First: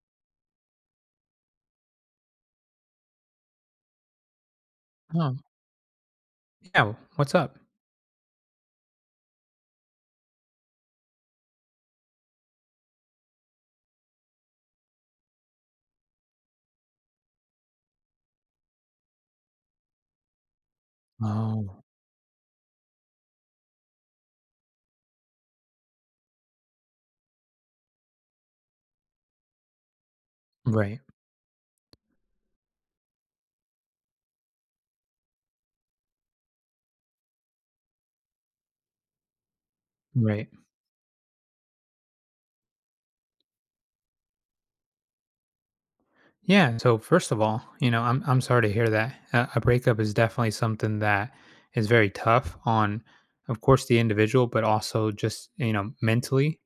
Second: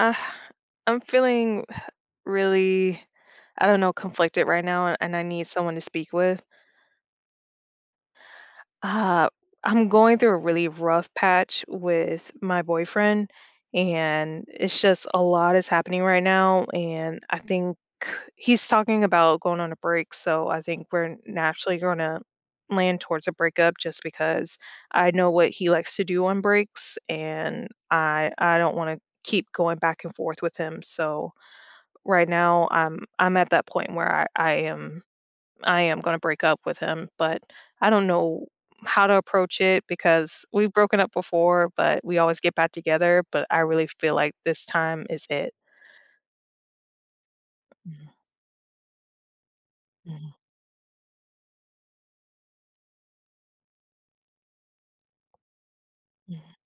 Uh, I'm feeling really, I don't know, conflicted right now, and I Oh, need someone to speak with. yeah, what's up? Uh, I'm going through a really rough patch with my boyfriend, and it's just a lot is happening right now. And I think he's talking about going on a break, so I think we're naturally Oh, going to land towards a breakup just because I know what he likes to do on breaks, and I don't want to keep going back and forth with him. right, So right now I'm at that point where I am going to break up with him, but I don't know how to approach it, because right. we've broken up before but we always get back together, but I really feel like this time is it. Yeah, so first of all, Mhm, I'm sorry to hear that. A breakup is mhm, definitely something that is very tough on, of course, the individual, but also just, you know, mentally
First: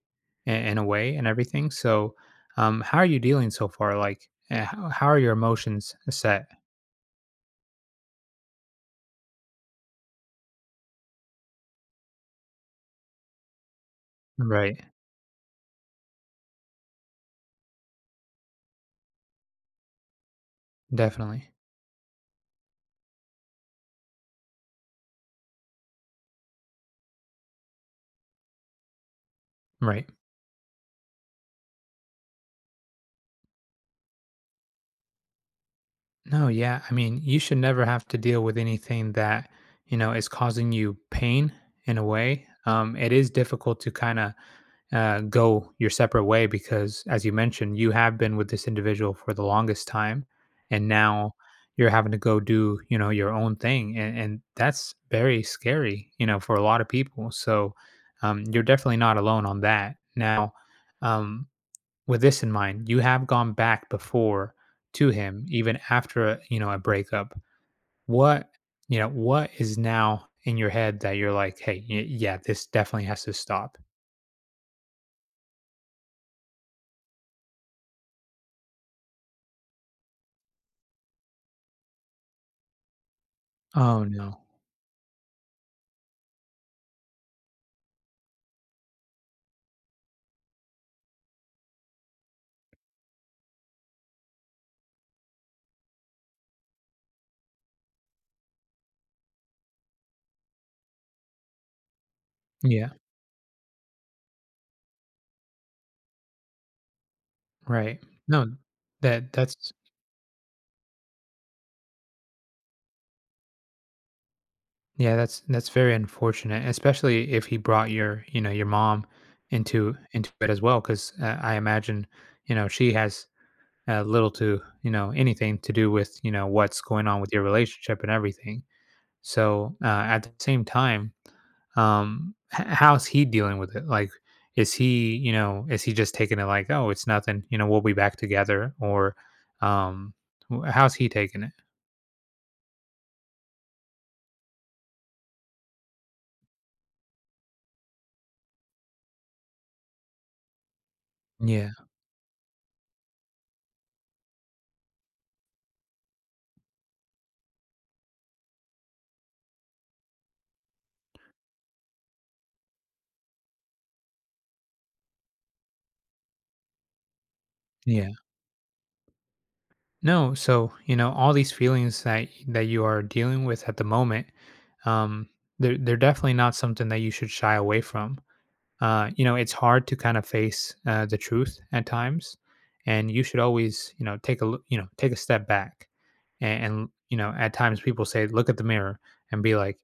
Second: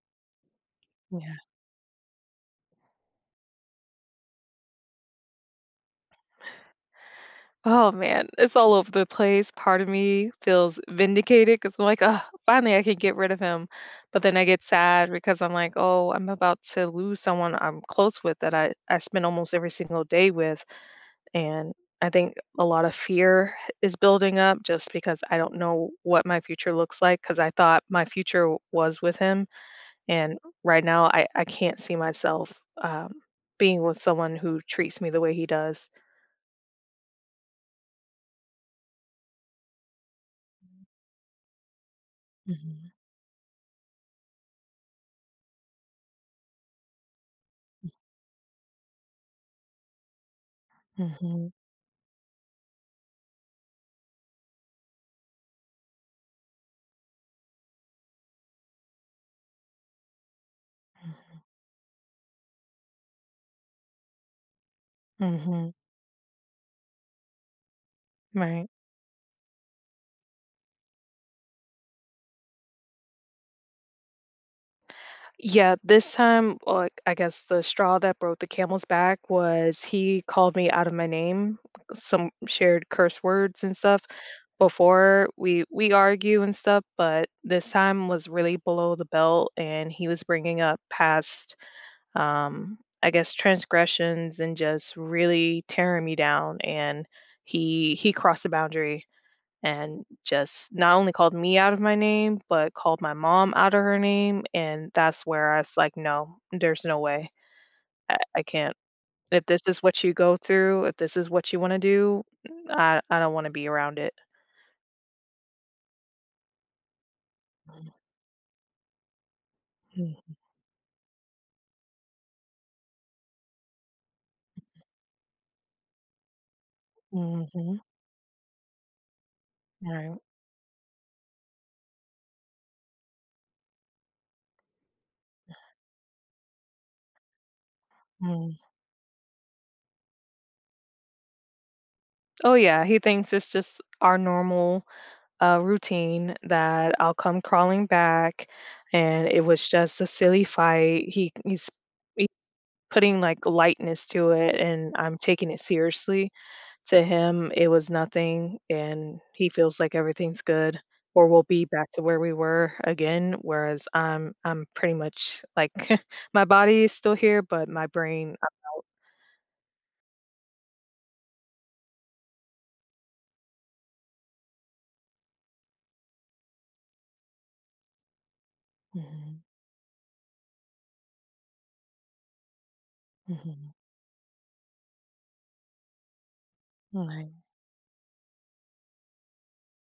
in a way and yeah, everything. So, how are you dealing so far? Like, how are your emotions set? oh man, it's all over the place. Part of me feels vindicated because I'm like, oh, finally I can get rid of him, but then I get Right, sad because I'm like, oh, I'm about to lose someone I'm close with, that I spend almost every single day with. definitely. And I think a lot of fear is building up just because I don't know what my future looks like, because I thought was with him. Right. And right now, I can't see myself being with someone who treats me the way he does. No, yeah. I mean, you should never have to deal with anything that, you know, is causing you pain in a way. Mm-hmm. It is difficult to kind of go your separate way because, as you mentioned, you have been with this individual for the longest time. And now Mm-hmm. you're having to go do, you know, your own thing. And that's very scary, you know, for a lot of people. So you're definitely not alone on that. Now, um, with this in mind, you have gone back before to him Mm-hmm. even after a, you know, a breakup. What, Right. you know, what is now in your head that you're like, "Hey, y yeah, this definitely has to stop." Yeah, this time, like, I guess the straw that broke the camel's back was he called me out of my name, some shared curse words and stuff, Oh, no. before we argue and stuff, but this time was really below the belt, and he was bringing up past, I guess, transgressions and just really tearing me down. And he crossed the boundary and just not only called me out of my name, but Yeah, called my mom out of her name. And that's where I was like, no, there's no way. right. I No, can't. that If this that's is what you go through, if this is what you want to do, I don't want to be around it. yeah, that's very unfortunate, especially if he brought your, you know, your mom into it as well 'cause, I imagine, you know, she has, little to, you know, anything to do with, you know, what's going on with your Mhm. relationship and everything. So, Right. at the same time, how's he dealing with it? Like, is he, you know, is he just taking it like, oh, it's nothing, you know, we'll be back Mm. together, or, um, how's he taking it? Oh, yeah, he thinks it's just our normal, routine that I'll come crawling back, and it was just a silly fight. Yeah, He's putting, like, lightness to it, and I'm taking it seriously. To him, it was nothing, and he feels like everything's good, or we'll be back to where we were again, whereas I'm pretty much, like, my body is still here, but my yeah. brain, I'm out. No, so you know, all these feelings that you are dealing with at the moment, um, they're definitely not something that you should shy away from. You know, Mhm. it's hard to kind of face the truth at times, and you should Mhm. always, you know, you know take a step back, and you know, Right. at times people say, look at the mirror and be like,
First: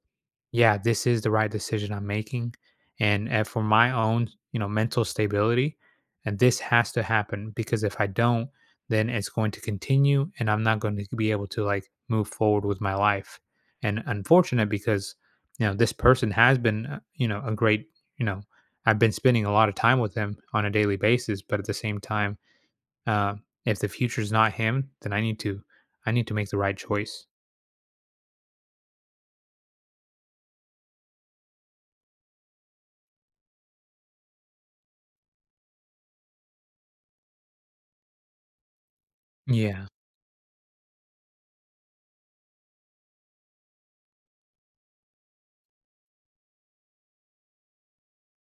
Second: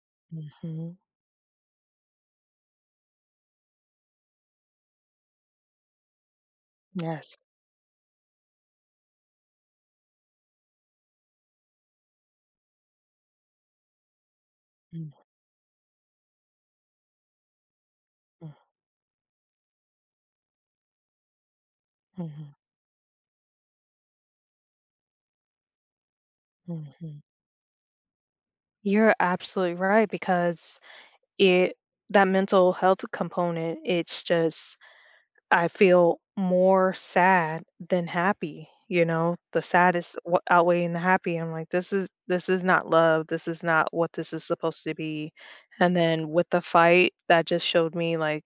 yeah, Mhm. this is the right decision I'm making. And for my own, you know, mental stability, and this has to Yes. happen because if I don't, then it's going to continue and I'm not going to be able to like move forward with my life. And unfortunate Mhm, because, you know, this person has been, you know, a great, you know, I've been spending a lot of time with him on a daily basis. But at the same time, mhm, uh, if the future's not him, then I need to make the right mhm. choice. You're absolutely right, because it that mental health component, it's just I feel more sad than happy, you know? The Yeah. sad is outweighing the happy. I'm like, this is not love. This is not what this is supposed to be. And then with the fight, that just showed me like,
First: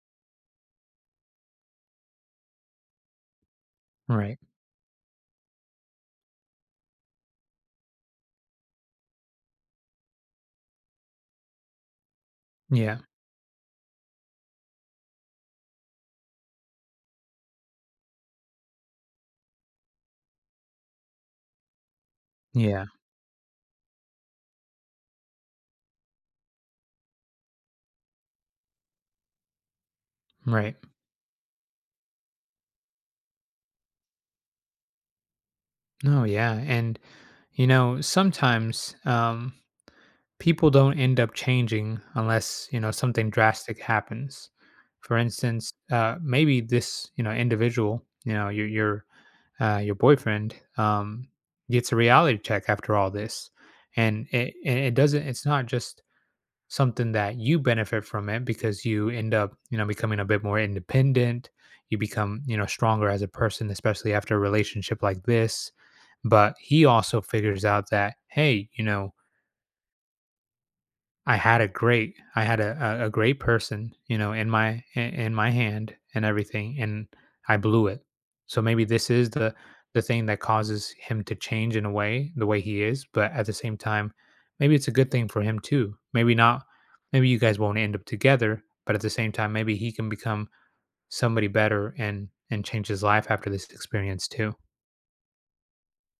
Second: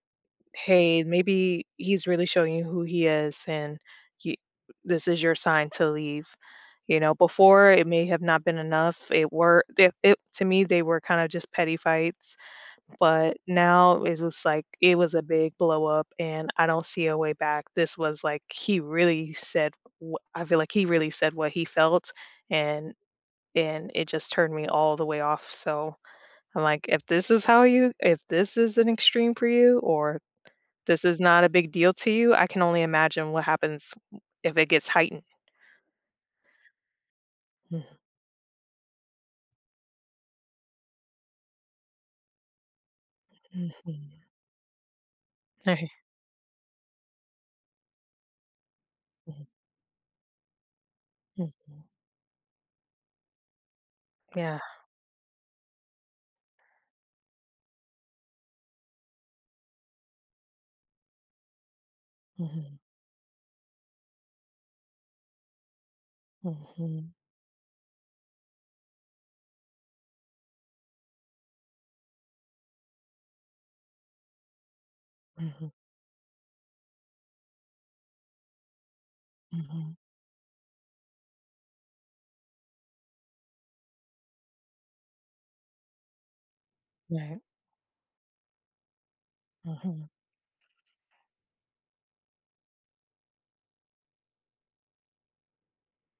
hey, maybe he's really showing you who he is, and you, Right. this is your sign to leave. You know, before it may have not been enough. It to me, they were kind of just petty fights, Yeah. but now it was like it was a big blow up and I don't see a way back. This was like he really said I feel like he really said what he felt, Yeah. and and it just turned me all the way off. So I'm like, if this is how you, if this is an extreme for you, or Right. this is not a big deal to you. I can only imagine what happens if it gets heightened. No, yeah. And, you know, sometimes people don't end up changing unless, you know, something Mhm, drastic mhm, happens. For instance, Right. Maybe this, you know, individual, you know, mhm, your boyfriend mhm, gets a reality check after all this. And Yeah. It's not just something that you benefit from it because you end up, you know, becoming a bit more independent. You become, you know, mhm, stronger as a person, especially after a relationship like this. But he mhm, also figures out that, hey, you know, I had a a great person, you know, in my mhm, hand and everything, and I blew it. So maybe this is the mhm, the thing that causes him to change in a way, the way he is, but at the same time, maybe it's a good thing for him too. Maybe you Right. guys won't end up together, but at the same time, maybe he mhm. can become somebody better and change his life after this experience too.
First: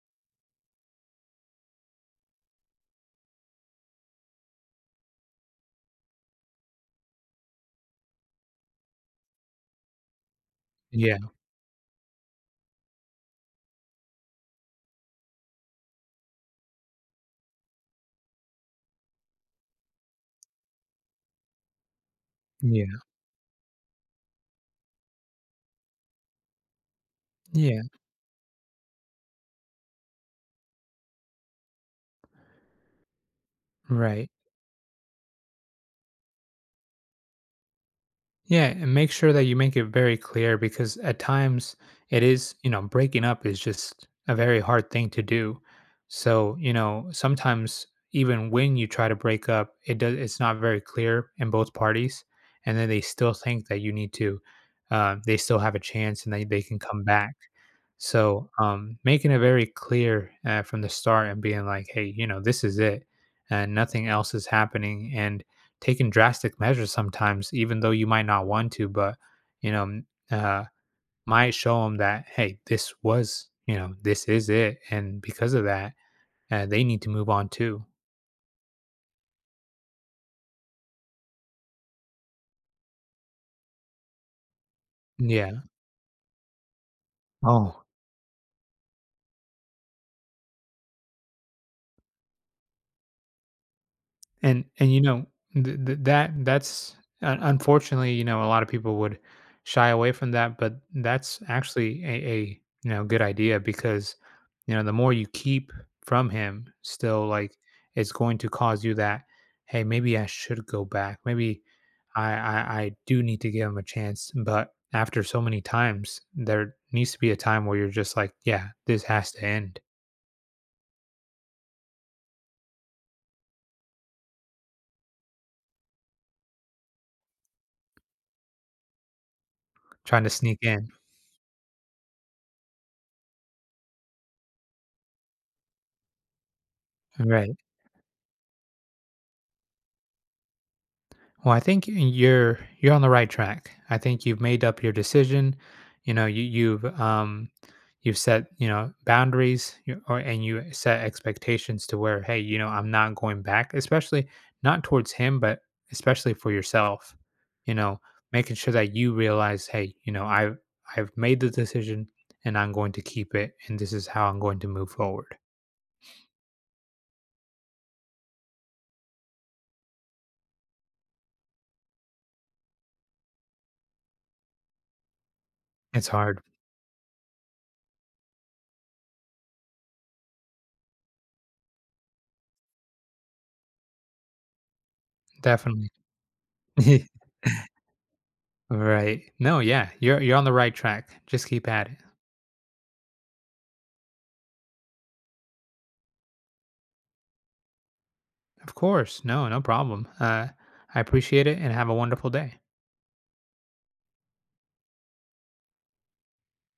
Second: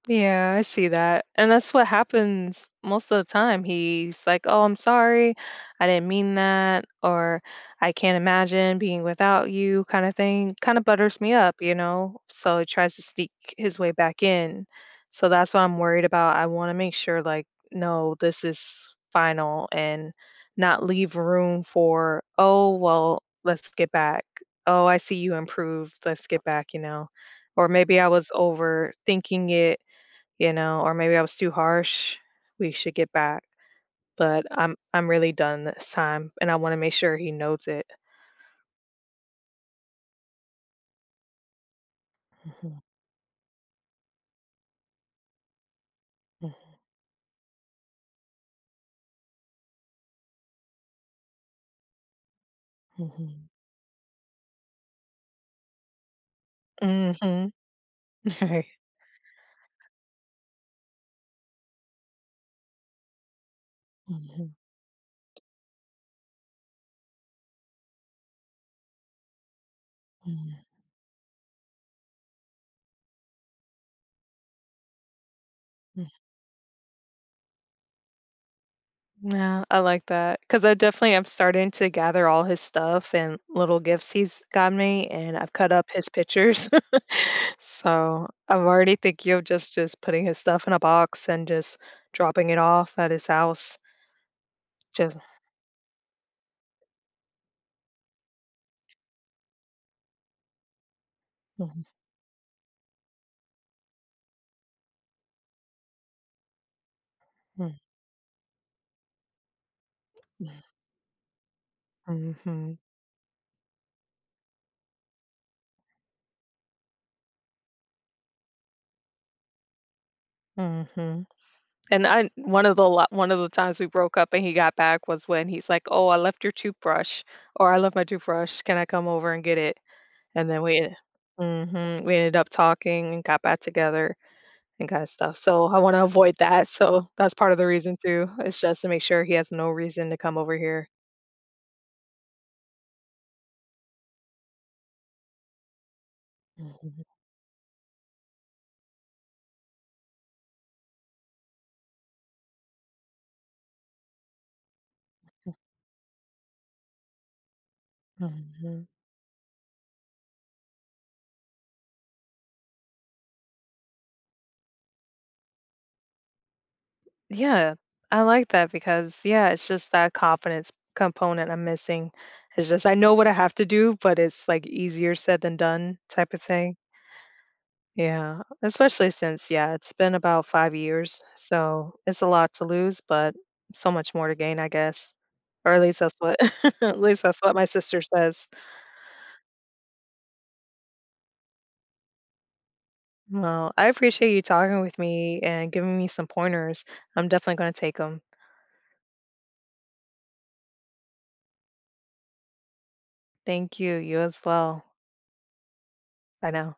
Yeah, I see that. And that's what happens most of the time. He's like, "Oh, I'm sorry. I didn't mean that," or "I can't imagine being without you," kind of thing. Kind of Yeah, butters me up, you know? So he tries to sneak his way back in. So that's what I'm worried about. I want to make sure, like, no, this is final and not leave room for, oh, yeah, well, let's get back. Oh, I see you improved. Let's get back, you know? Or yeah, maybe I was overthinking it, or maybe I was too harsh. We should get back. right. But I'm really done this time, and I want to make sure he knows it. Yeah, and make sure that you make it very clear because at times it is, you Mhm, know, breaking up is just a very hard thing to do. So, you know, sometimes even when you try to break up, it's not very clear in both parties and then they mhm, still mhm, think that you need to they still have a chance and they can come back. Mhm. So, Right. Making it very clear from the start and being like, hey, you know, this is it and nothing else is mhm, happening. And taking drastic measures sometimes, even though you might not want to, but you know, mhm, uh, might show them that hey, this was you know, this is it, and because of that, mhm. They need to move on too. Yeah, I like that, because I definitely am starting to gather all his stuff and little gifts he's got me, and I've Yeah. cut up his pictures. Oh, So I'm already thinking of just putting his stuff in a box and just dropping it off at his house. and, you know, Just th th that that's un unfortunately, you know, a lot of people would shy away from that, but that's Mhm, actually you know, good idea because, you know, the more you keep from him, still, like, mhm, it's going to cause you that, "Hey, maybe I mhm. should go back. Maybe I I Mhm. I do need to give him a chance," but after so many times, there needs to be a time where you're just like, "Yeah, this has to end." Mhm. And I one of the lo one of the times we broke up and he got back was when he's like, "Oh, I left your toothbrush," or, "I left my toothbrush. Can I come over and get it?" Trying to And then sneak we in. en mhm, we ended up talking and got back together and kinda stuff. So, I wanna avoid that, so that's part Right. of the reason too. It's just to make sure he has no reason to come over here. Well, I think you're on the right track. I think you've made up your decision. You know, Mhm, you've set, you know, boundaries you- or and you set expectations to where, hey, you know, I'm not going back, especially not towards him, but especially for yourself. You know, making sure mhm. that you realize, hey, you know, I've made the decision and I'm going to keep it and this is how I'm going to move forward. Yeah, I like that, because yeah, it's just that confidence component I'm missing. It's just I know what I have to do, but it's like easier said than done It's type hard. of thing. Yeah, especially since yeah, it's been about 5 years. So, it's a lot to lose, but so much more to gain, I guess. Or at Definitely. least that's what at least that's what my sister says. Right. No, yeah. You're on the right track. Just keep at it. Well, I appreciate you talking with me and giving me some pointers. I'm definitely going to take them. Of course. No, no problem. I appreciate it and have a wonderful day. Thank you. You as well. Bye now.